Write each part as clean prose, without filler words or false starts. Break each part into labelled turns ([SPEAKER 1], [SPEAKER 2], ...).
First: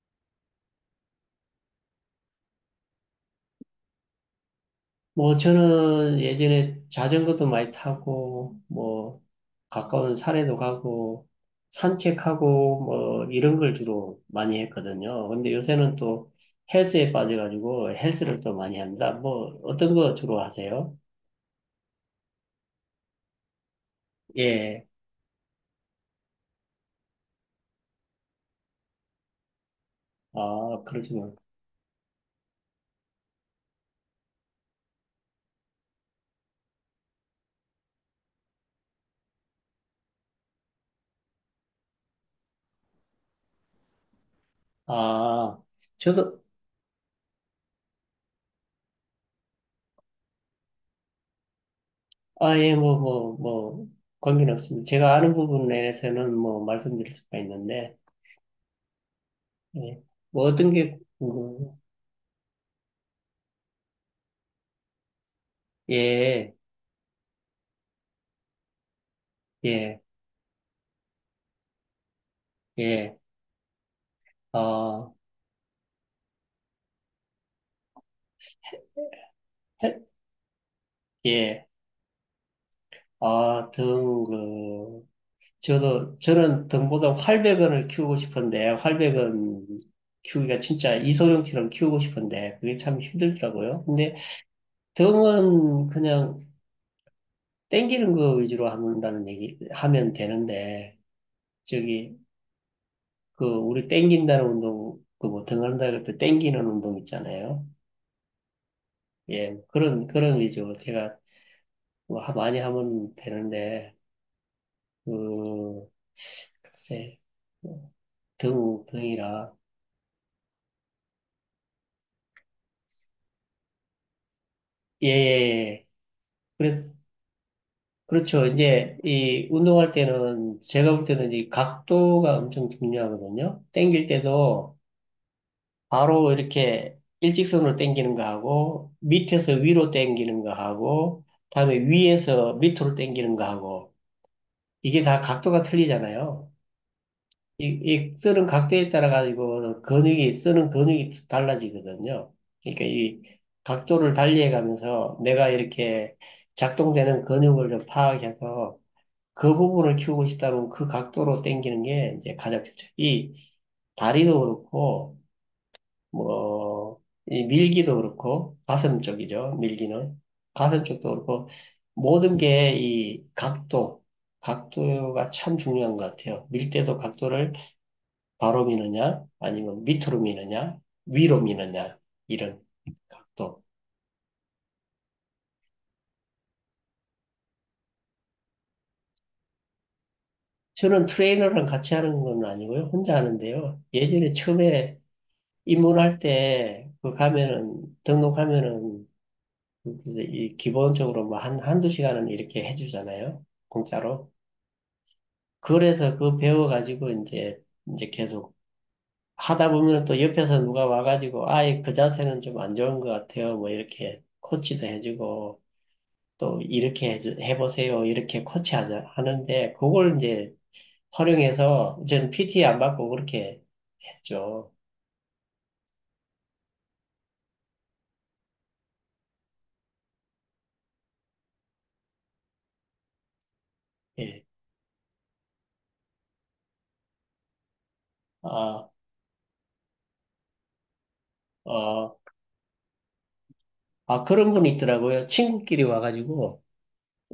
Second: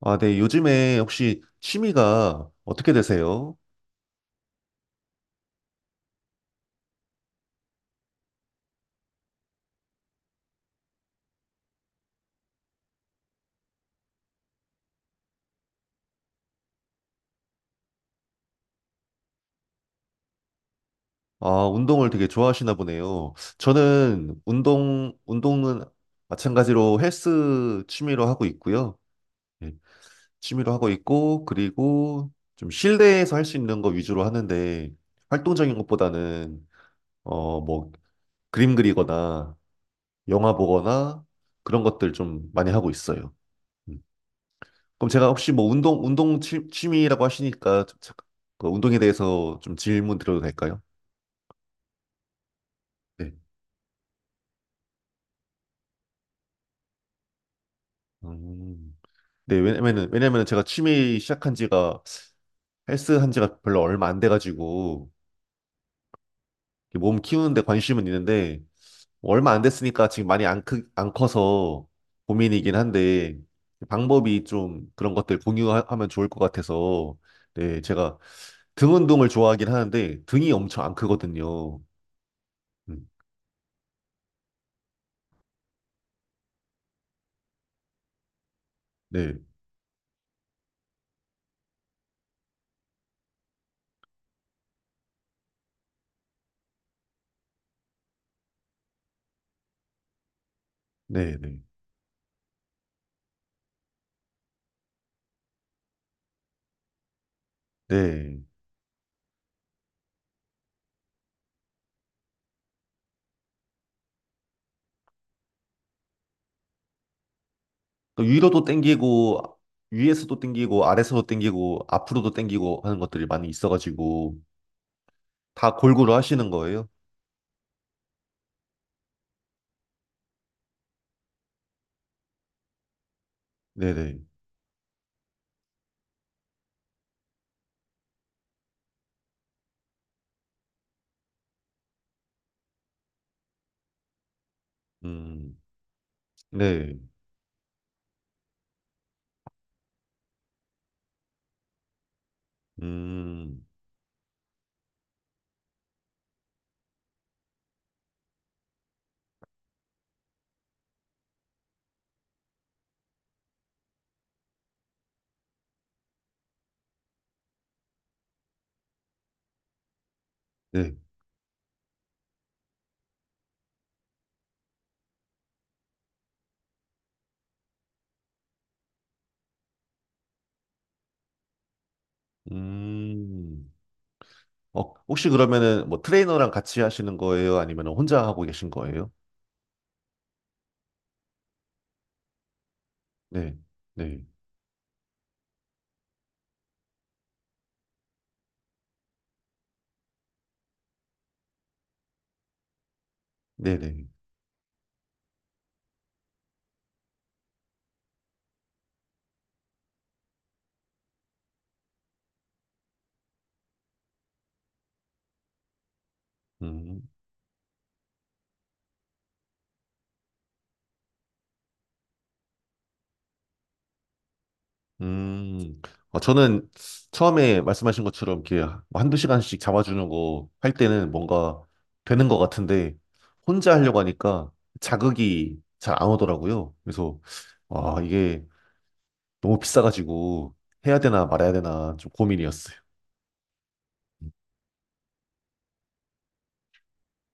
[SPEAKER 1] 아, 네. 요즘에 혹시 취미가 어떻게 되세요?
[SPEAKER 2] 뭐 저는 예전에 자전거도 많이 타고 뭐 가까운 산에도 가고 산책하고 뭐 이런 걸 주로 많이 했거든요. 근데 요새는 또 헬스에 빠져가지고 헬스를 또 많이 합니다. 뭐 어떤 거 주로 하세요?
[SPEAKER 1] 아, 운동을 되게 좋아하시나 보네요. 저는
[SPEAKER 2] 예.
[SPEAKER 1] 운동은 마찬가지로 헬스 취미로 하고 있고요. 네, 취미로
[SPEAKER 2] 아,
[SPEAKER 1] 하고
[SPEAKER 2] 그러시면
[SPEAKER 1] 있고, 그리고 좀 실내에서 할 수 있는 거 위주로 하는데, 활동적인 것보다는, 어, 뭐, 그림 그리거나, 영화 보거나, 그런 것들 좀 많이 하고 있어요. 음. 그럼 제가 혹시
[SPEAKER 2] 아,
[SPEAKER 1] 뭐
[SPEAKER 2] 저도
[SPEAKER 1] 취미라고 하시니까 그 운동에 대해서 좀 질문 드려도 될까요?
[SPEAKER 2] 아, 예, 뭐
[SPEAKER 1] 네.
[SPEAKER 2] 뭐 뭐 관계는 없습니다. 제가 아는 부분에서는 뭐 말씀드릴 수가 있는데
[SPEAKER 1] 음. 네,
[SPEAKER 2] 예.
[SPEAKER 1] 왜냐면은
[SPEAKER 2] 뭐
[SPEAKER 1] 제가
[SPEAKER 2] 어떤 게
[SPEAKER 1] 취미 시작한
[SPEAKER 2] 궁금해요?
[SPEAKER 1] 지가 헬스 한 지가 별로 얼마 안 돼가지고
[SPEAKER 2] 예.
[SPEAKER 1] 이렇게 몸 키우는데 관심은 있는데 얼마 안
[SPEAKER 2] 예.
[SPEAKER 1] 됐으니까 지금 많이 안 크, 안 커서 고민이긴
[SPEAKER 2] 예.
[SPEAKER 1] 한데 방법이 좀 그런
[SPEAKER 2] 아,
[SPEAKER 1] 것들 공유하면 좋을 것 같아서, 네, 제가 등 운동을 좋아하긴
[SPEAKER 2] 해-
[SPEAKER 1] 하는데 등이 엄청 안
[SPEAKER 2] 예.
[SPEAKER 1] 크거든요. 음,
[SPEAKER 2] 아, 등, 그, 저도, 저는 등보다 활백은을 키우고 싶은데,
[SPEAKER 1] 네,
[SPEAKER 2] 활백은 키우기가 진짜 이소룡처럼 키우고 싶은데, 그게 참 힘들더라고요. 근데 등은 그냥 땡기는 거 위주로 한다는 얘기, 하면 되는데,
[SPEAKER 1] 네, 네.
[SPEAKER 2] 저기, 그, 우리 땡긴다는 운동, 그 뭐, 등한다 그럴 때 땡기는 운동 있잖아요.
[SPEAKER 1] 네.
[SPEAKER 2] 예, 그런, 그런 위주로 제가 많이 하면 되는데, 음, 글쎄, 뭐,
[SPEAKER 1] 그
[SPEAKER 2] 등
[SPEAKER 1] 위로도
[SPEAKER 2] 무병이
[SPEAKER 1] 땡기고,
[SPEAKER 2] 라
[SPEAKER 1] 위에서도 땡기고, 아래서도 땡기고, 앞으로도 땡기고 하는 것들이 많이 있어가지고,
[SPEAKER 2] 예,
[SPEAKER 1] 다
[SPEAKER 2] 예,
[SPEAKER 1] 골고루 하시는 거예요?
[SPEAKER 2] 그래, 그렇죠. 이제 이 운동할 때는 제가 볼 때는 이 각도가 엄청 중요하거든요. 당길
[SPEAKER 1] 네네.
[SPEAKER 2] 때도 바로 이렇게 일직선으로 당기는 거 하고 밑에서 위로 당기는 거 하고 다음에 위에서 밑으로 당기는 거 하고 이게 다
[SPEAKER 1] 음,
[SPEAKER 2] 각도가 틀리잖아요.
[SPEAKER 1] 네.
[SPEAKER 2] 이 쓰는 각도에 따라 가지고 근육이 쓰는 근육이 달라지거든요. 그러니까 이
[SPEAKER 1] 음,
[SPEAKER 2] 각도를 달리해 가면서 내가 이렇게 작동되는 근육을 좀 파악해서 그 부분을 키우고 싶다면 그 각도로 당기는 게 이제 가장 좋죠. 이 다리도 그렇고 뭐 이 밀기도 그렇고 가슴 쪽이죠. 밀기는 가슴
[SPEAKER 1] 네.
[SPEAKER 2] 쪽도 그렇고 모든 게 이 각도, 각도가 참 중요한 것 같아요. 밀 때도 각도를 바로 미느냐, 아니면 밑으로 미느냐, 위로 미느냐, 이런 각도.
[SPEAKER 1] 음. 어, 혹시 그러면은 뭐 트레이너랑 같이 하시는 거예요? 아니면 혼자 하고 계신 거예요?
[SPEAKER 2] 저는 트레이너랑 같이 하는 건 아니고요. 혼자
[SPEAKER 1] 네.
[SPEAKER 2] 하는데요.
[SPEAKER 1] 네.
[SPEAKER 2] 예전에 처음에 입문할 때, 그 가면은, 등록하면은, 이제 이 기본적으로 뭐 한, 한두 시간은 이렇게 해주잖아요.
[SPEAKER 1] 네네.
[SPEAKER 2] 공짜로. 그래서 그 배워가지고 이제, 이제 계속 하다 보면 또 옆에서 누가 와가지고, 아예 그 자세는 좀 안 좋은 것 같아요. 뭐 이렇게 코치도 해주고, 또
[SPEAKER 1] 음.
[SPEAKER 2] 이렇게 해 해보세요. 이렇게 코치하자 하는데 그걸 이제 활용해서 저는 PT 안 받고 그렇게 했죠.
[SPEAKER 1] 음, 어, 저는 처음에 말씀하신 것처럼 이렇게 뭐 한두 시간씩 잡아주는 거 할 때는 뭔가 되는 것 같은데 혼자 하려고
[SPEAKER 2] 예.
[SPEAKER 1] 하니까 자극이 잘 안 오더라고요. 그래서 와, 이게
[SPEAKER 2] 아,
[SPEAKER 1] 너무 비싸가지고 해야 되나 말아야 되나 좀
[SPEAKER 2] 어,
[SPEAKER 1] 고민이었어요.
[SPEAKER 2] 아 그런 분이 있더라고요. 친구끼리 와가지고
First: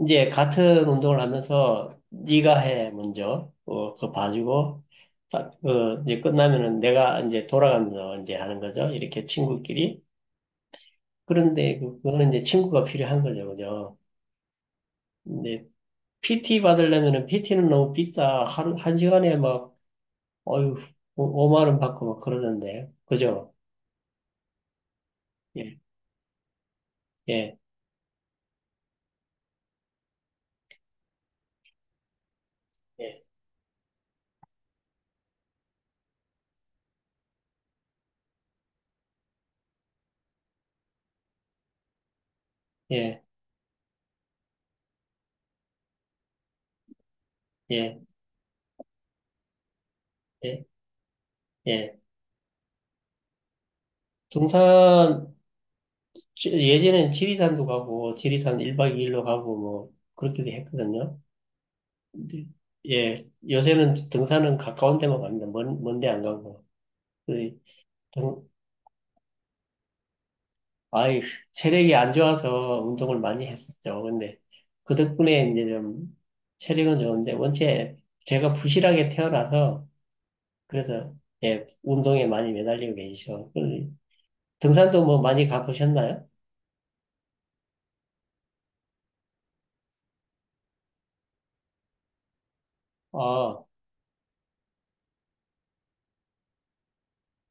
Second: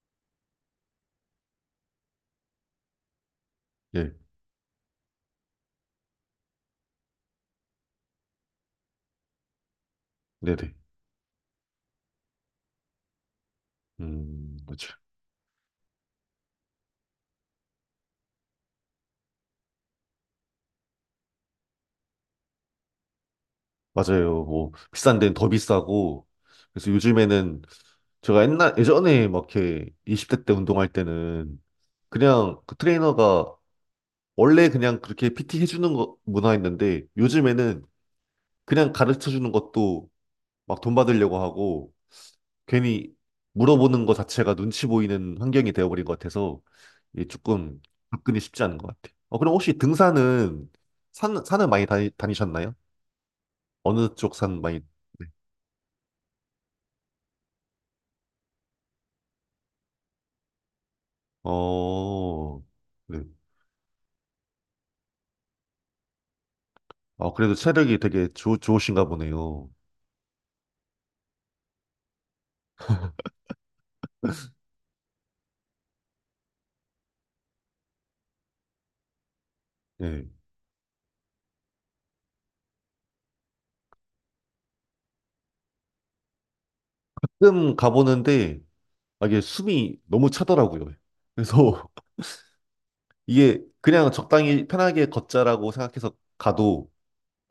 [SPEAKER 2] 이제 같은 운동을 하면서 네가 해 먼저 어, 그거
[SPEAKER 1] 예,
[SPEAKER 2] 봐주고 딱, 어, 이제 끝나면은 내가 이제 돌아가면서 이제 하는 거죠. 이렇게 친구끼리.
[SPEAKER 1] 네네.
[SPEAKER 2] 그런데 그거는 이제 친구가 필요한 거죠. 그죠?
[SPEAKER 1] 그렇죠.
[SPEAKER 2] 근데 PT 받으려면은 PT는 너무 비싸. 하루, 한 시간에 막, 어휴, 5만 원 받고 막 그러던데. 그죠?
[SPEAKER 1] 맞아요. 뭐 비싼 데는 더
[SPEAKER 2] 예,
[SPEAKER 1] 비싸고 그래서
[SPEAKER 2] 예,
[SPEAKER 1] 요즘에는 제가 옛날 예전에 막 이렇게 20대 때 운동할 때는 그냥 그
[SPEAKER 2] 예,
[SPEAKER 1] 트레이너가 원래 그냥 그렇게 PT 해주는 거, 문화였는데 요즘에는 그냥 가르쳐 주는 것도 막 돈 받으려고 하고 괜히
[SPEAKER 2] 예,
[SPEAKER 1] 물어보는 거 자체가 눈치 보이는 환경이 되어버린 것 같아서 이게 조금
[SPEAKER 2] 예,
[SPEAKER 1] 접근이 쉽지 않은 것 같아요. 어, 그럼 혹시
[SPEAKER 2] 예,
[SPEAKER 1] 등산은 산을
[SPEAKER 2] 예.
[SPEAKER 1] 다니셨나요? 어느 쪽 산 많이? 네.
[SPEAKER 2] 등산, 예전엔 지리산도 가고, 지리산 1박 2일로 가고, 뭐, 그렇게도 했거든요. 근데,
[SPEAKER 1] 어, 네.
[SPEAKER 2] 예, 요새는 등산은 가까운 데만 갑니다. 먼, 먼데 안 가고.
[SPEAKER 1] 아, 그래도
[SPEAKER 2] 그
[SPEAKER 1] 체력이 되게
[SPEAKER 2] 등,
[SPEAKER 1] 좋 좋으신가 보네요.
[SPEAKER 2] 아이, 체력이 안 좋아서 운동을 많이 했었죠. 근데 그 덕분에 이제 좀 체력은 좋은데 원체 제가 부실하게 태어나서
[SPEAKER 1] 예.
[SPEAKER 2] 그래서 예, 운동에 많이 매달리고 계시죠. 그 등산도 뭐 많이 가보셨나요?
[SPEAKER 1] 가끔 가보는데 아, 이게 숨이 너무 차더라고요. 그래서 이게
[SPEAKER 2] 어,
[SPEAKER 1] 그냥 적당히 편하게 걷자라고 생각해서 가도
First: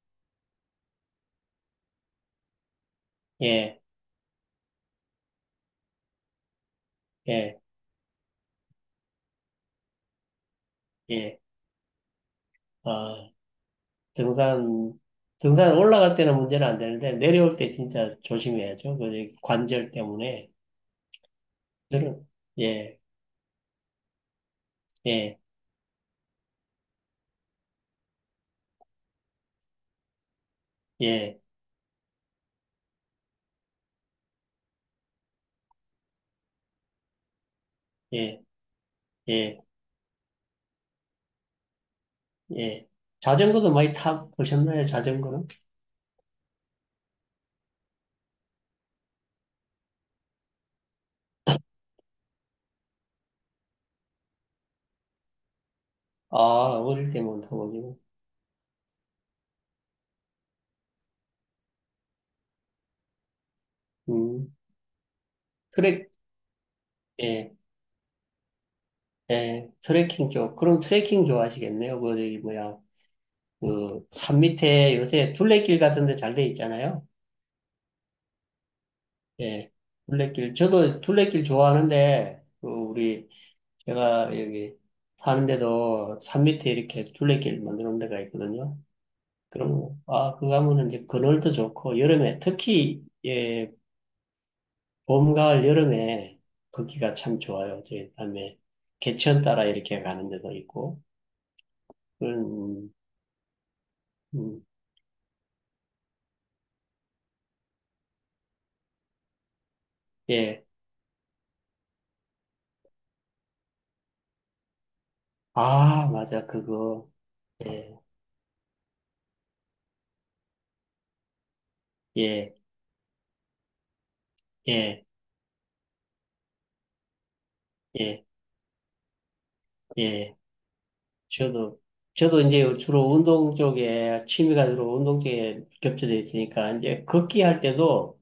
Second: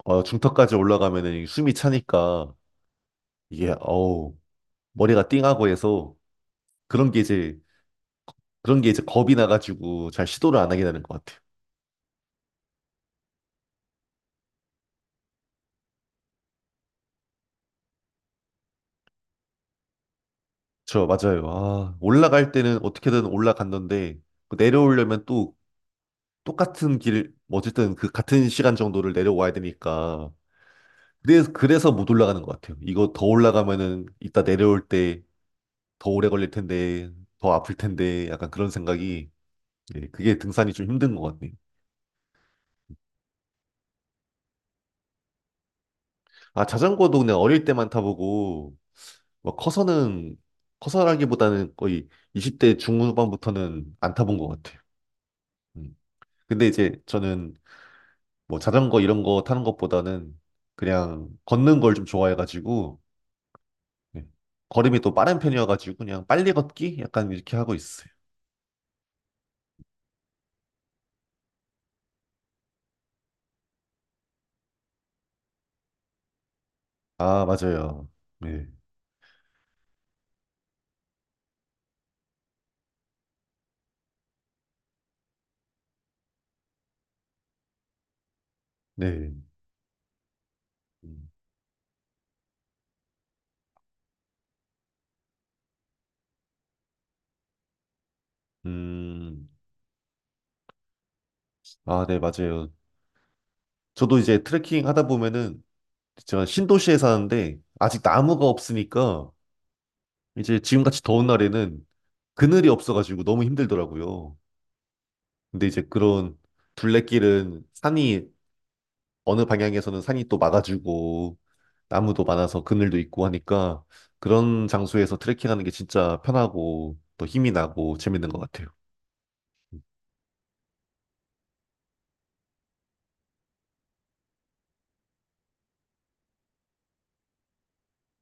[SPEAKER 1] 어, 중턱까지 올라가면은 숨이 차니까 이게
[SPEAKER 2] 예,
[SPEAKER 1] 어우 머리가 띵하고 해서 그런 게 이제
[SPEAKER 2] 예,
[SPEAKER 1] 그런 게 이제 겁이 나가지고 잘 시도를 안 하게 되는 것
[SPEAKER 2] 예.
[SPEAKER 1] 같아요.
[SPEAKER 2] 아, 등산, 등산 올라갈 때는 문제는 안 되는데 내려올 때 진짜 조심해야죠. 그 관절 때문에.
[SPEAKER 1] 저 맞아요. 아
[SPEAKER 2] 저는,
[SPEAKER 1] 올라갈 때는
[SPEAKER 2] 예,
[SPEAKER 1] 어떻게든 올라갔는데 그 내려오려면
[SPEAKER 2] 예,
[SPEAKER 1] 또 똑같은 길, 뭐 어쨌든 그 같은 시간 정도를 내려와야 되니까
[SPEAKER 2] 예,
[SPEAKER 1] 그래서 못 올라가는 것 같아요. 이거 더 올라가면은 이따 내려올 때 더 오래 걸릴 텐데, 더 아플 텐데,
[SPEAKER 2] 예,
[SPEAKER 1] 약간 그런 생각이,
[SPEAKER 2] 예.
[SPEAKER 1] 예, 그게 등산이 좀 힘든 것 같네요.
[SPEAKER 2] 예. 자전거도 많이 타보셨나요, 자전거는?
[SPEAKER 1] 아, 자전거도 그냥 어릴 때만 타보고, 뭐 커서는, 커서라기보다는 거의 20대 중후반부터는 안 타본 것 같아요. 음.
[SPEAKER 2] 아,
[SPEAKER 1] 근데 이제
[SPEAKER 2] 어릴 때만 타
[SPEAKER 1] 저는
[SPEAKER 2] 보지고
[SPEAKER 1] 뭐 자전거 이런 거 타는 것보다는 그냥 걷는 걸 좀 좋아해가지고, 예.
[SPEAKER 2] 음,
[SPEAKER 1] 걸음이 또 빠른 편이어가지고
[SPEAKER 2] 트랙,
[SPEAKER 1] 그냥 빨리 걷기? 약간
[SPEAKER 2] 예,
[SPEAKER 1] 이렇게 하고 있어요.
[SPEAKER 2] 예, 트레킹 쪽. 그럼 트레킹 좋아하시겠네요. 그, 저기, 뭐야, 그, 산 밑에 요새 둘레길 같은 데 잘 돼 있잖아요.
[SPEAKER 1] 아, 맞아요. 네.
[SPEAKER 2] 예, 둘레길. 저도 둘레길 좋아하는데, 그, 우리, 제가 여기 사는데도 산 밑에 이렇게 둘레길 만들어 놓은 데가 있거든요.
[SPEAKER 1] 네.
[SPEAKER 2] 그럼, 아, 그거 하면은 이제
[SPEAKER 1] 음,
[SPEAKER 2] 그늘도 좋고, 여름에 특히, 예, 봄, 가을, 여름에 걷기가 참 좋아요. 이제 다음에 개천
[SPEAKER 1] 음.
[SPEAKER 2] 따라 이렇게 가는 데도 있고.
[SPEAKER 1] 아, 네, 맞아요.
[SPEAKER 2] 음,
[SPEAKER 1] 저도 이제
[SPEAKER 2] 음,
[SPEAKER 1] 트레킹 하다 보면은 제가 신도시에 사는데 아직 나무가 없으니까 이제
[SPEAKER 2] 예.
[SPEAKER 1] 지금같이 더운 날에는 그늘이 없어가지고 너무 힘들더라고요. 근데 이제
[SPEAKER 2] 아,
[SPEAKER 1] 그런
[SPEAKER 2] 맞아. 그거.
[SPEAKER 1] 둘레길은
[SPEAKER 2] 예,
[SPEAKER 1] 산이 어느 방향에서는 산이 또 막아주고 나무도
[SPEAKER 2] 예,
[SPEAKER 1] 많아서 그늘도 있고 하니까 그런
[SPEAKER 2] 예,
[SPEAKER 1] 장소에서 트레킹하는 게 진짜 편하고 또 힘이 나고
[SPEAKER 2] 예,
[SPEAKER 1] 재밌는 것 같아요.
[SPEAKER 2] 예. 저도, 저도 이제 주로 운동 쪽에, 취미가 주로 운동 쪽에 겹쳐져 있으니까, 이제 걷기 할 때도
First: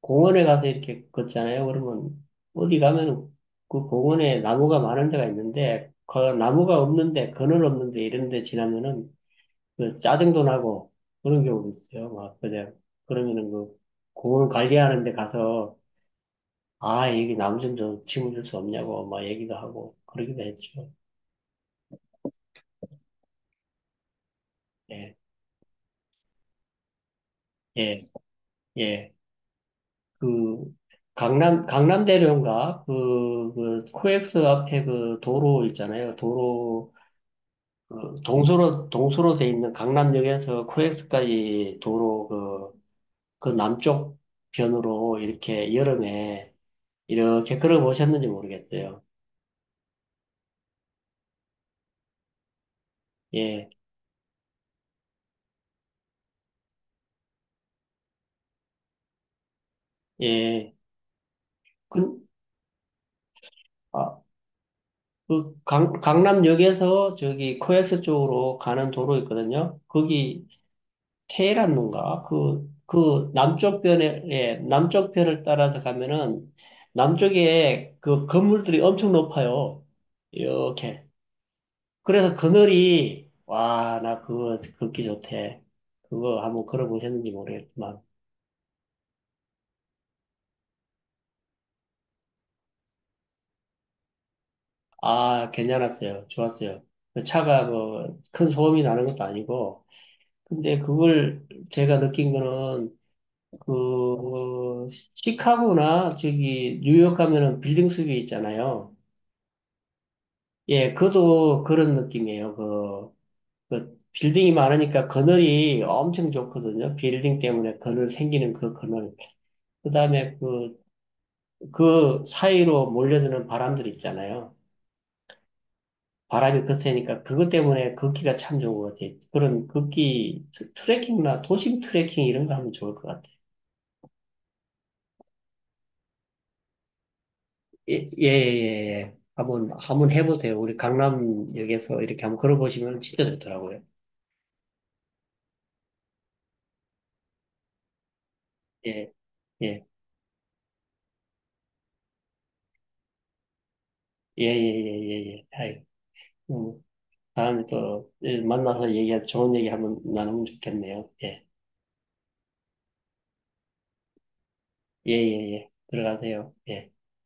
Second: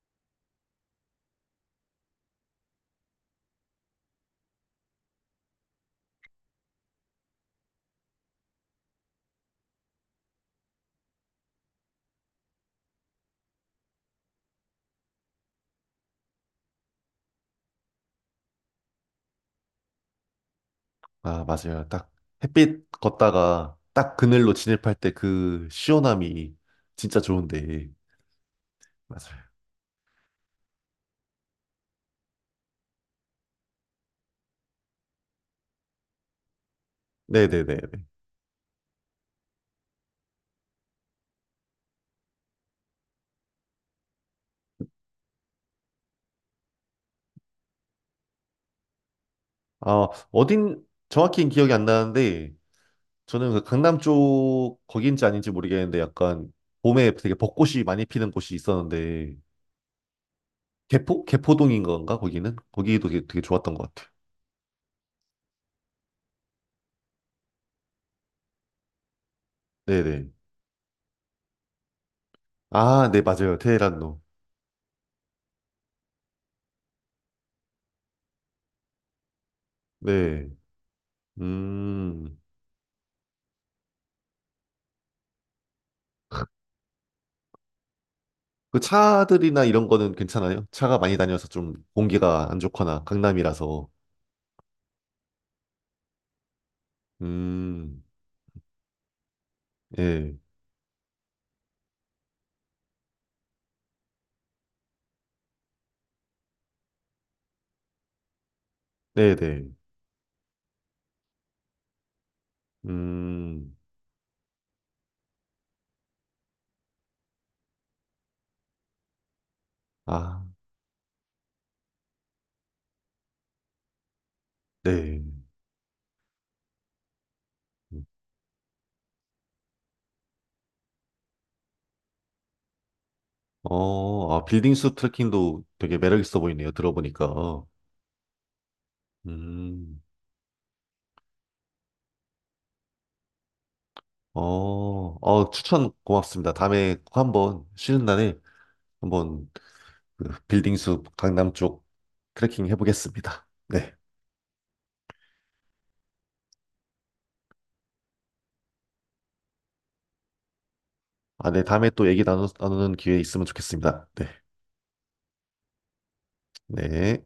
[SPEAKER 2] 공원에 가서 이렇게 걷잖아요. 그러면 어디 가면 그 공원에 나무가 많은 데가 있는데, 그 나무가 없는데, 그늘 없는데 이런 데 지나면은 그 짜증도 나고 그런 경우도 있어요. 막 그냥 그러면은 그 공원 관리하는 데 가서 아 여기 나무 좀 심어줄 수 없냐고 막 얘기도 하고 그러기도 했죠.
[SPEAKER 1] 아, 맞아요. 딱 햇빛 걷다가 딱 그늘로 진입할 때
[SPEAKER 2] 예,
[SPEAKER 1] 그 시원함이 진짜 좋은데.
[SPEAKER 2] 예, 예.
[SPEAKER 1] 맞아요.
[SPEAKER 2] 그 강남 강남대로인가 그, 그 코엑스 앞에 그 도로 있잖아요. 도로
[SPEAKER 1] 네네네네.
[SPEAKER 2] 그 동서로 동서로 돼 있는 강남역에서 코엑스까지 도로 그 그 남쪽 변으로 이렇게 여름에 이렇게 걸어 보셨는지 모르겠어요.
[SPEAKER 1] 아, 어딘, 정확히는 기억이 안 나는데, 저는 그
[SPEAKER 2] 예,
[SPEAKER 1] 강남 쪽, 거기인지 아닌지 모르겠는데, 약간, 봄에 되게 벚꽃이 많이 피는 곳이 있었는데,
[SPEAKER 2] 예.
[SPEAKER 1] 개포? 개포동인 건가,
[SPEAKER 2] 그,
[SPEAKER 1] 거기는? 거기도 되게 좋았던 것 같아요.
[SPEAKER 2] 아, 그 강, 강남역에서 저기 코엑스 쪽으로 가는 도로 있거든요.
[SPEAKER 1] 네네.
[SPEAKER 2] 거기 테헤란로인가? 그,
[SPEAKER 1] 아, 네,
[SPEAKER 2] 그
[SPEAKER 1] 맞아요.
[SPEAKER 2] 남쪽
[SPEAKER 1] 테헤란로.
[SPEAKER 2] 변에, 예, 남쪽 변을 따라서 가면은 남쪽에 그 건물들이 엄청 높아요.
[SPEAKER 1] 네.
[SPEAKER 2] 이렇게. 그래서
[SPEAKER 1] 음.
[SPEAKER 2] 그늘이, 와, 나 그거 걷기 좋대. 그거 한번 걸어보셨는지 모르겠지만.
[SPEAKER 1] 그 차들이나 이런 거는 괜찮아요? 차가 많이 다녀서 좀 공기가 안 좋거나, 강남이라서.
[SPEAKER 2] 아, 괜찮았어요. 좋았어요. 그 차가
[SPEAKER 1] 음.
[SPEAKER 2] 뭐 큰 소음이 나는 것도 아니고.
[SPEAKER 1] 예.
[SPEAKER 2] 근데 그걸 제가 느낀 거는 그 시카고나 저기 뉴욕 가면은 빌딩 숲이 있잖아요.
[SPEAKER 1] 네네.
[SPEAKER 2] 예, 그도 그런 느낌이에요. 그,
[SPEAKER 1] 음.
[SPEAKER 2] 그 빌딩이 많으니까 그늘이 엄청 좋거든요. 빌딩 때문에 그늘 생기는 그 그늘. 그다음에
[SPEAKER 1] 아,
[SPEAKER 2] 그, 그 사이로 몰려드는 바람들 있잖아요.
[SPEAKER 1] 네.
[SPEAKER 2] 바람이 거세니까 그것 때문에 걷기가 참 좋은 것 같아요. 그런 걷기 트레킹이나 도심 트레킹 이런 거 하면 좋을 것 같아요.
[SPEAKER 1] 아, 빌딩 숲 트레킹도 되게 매력 있어 보이네요. 들어보니까.
[SPEAKER 2] 예, 예, 예. 예. 한번,
[SPEAKER 1] 음,
[SPEAKER 2] 한번 해보세요. 우리 강남역에서 이렇게 한번 걸어보시면 진짜 좋더라고요.
[SPEAKER 1] 어, 어, 추천 고맙습니다. 다음에 꼭 한번 쉬는 날에
[SPEAKER 2] 예,
[SPEAKER 1] 한번
[SPEAKER 2] 예,
[SPEAKER 1] 그 빌딩 숲 강남 쪽 트레킹 해보겠습니다. 네.
[SPEAKER 2] 예, 예, 예, 예, 예. 아이, 음, 다음에 또 예, 만나서 얘기할, 좋은 얘기 한번 나누면 좋겠네요. 예,
[SPEAKER 1] 아, 네. 다음에 또 나누는 기회 있으면 좋겠습니다. 네.
[SPEAKER 2] 예, 예, 예. 들어가세요. 예.
[SPEAKER 1] 네.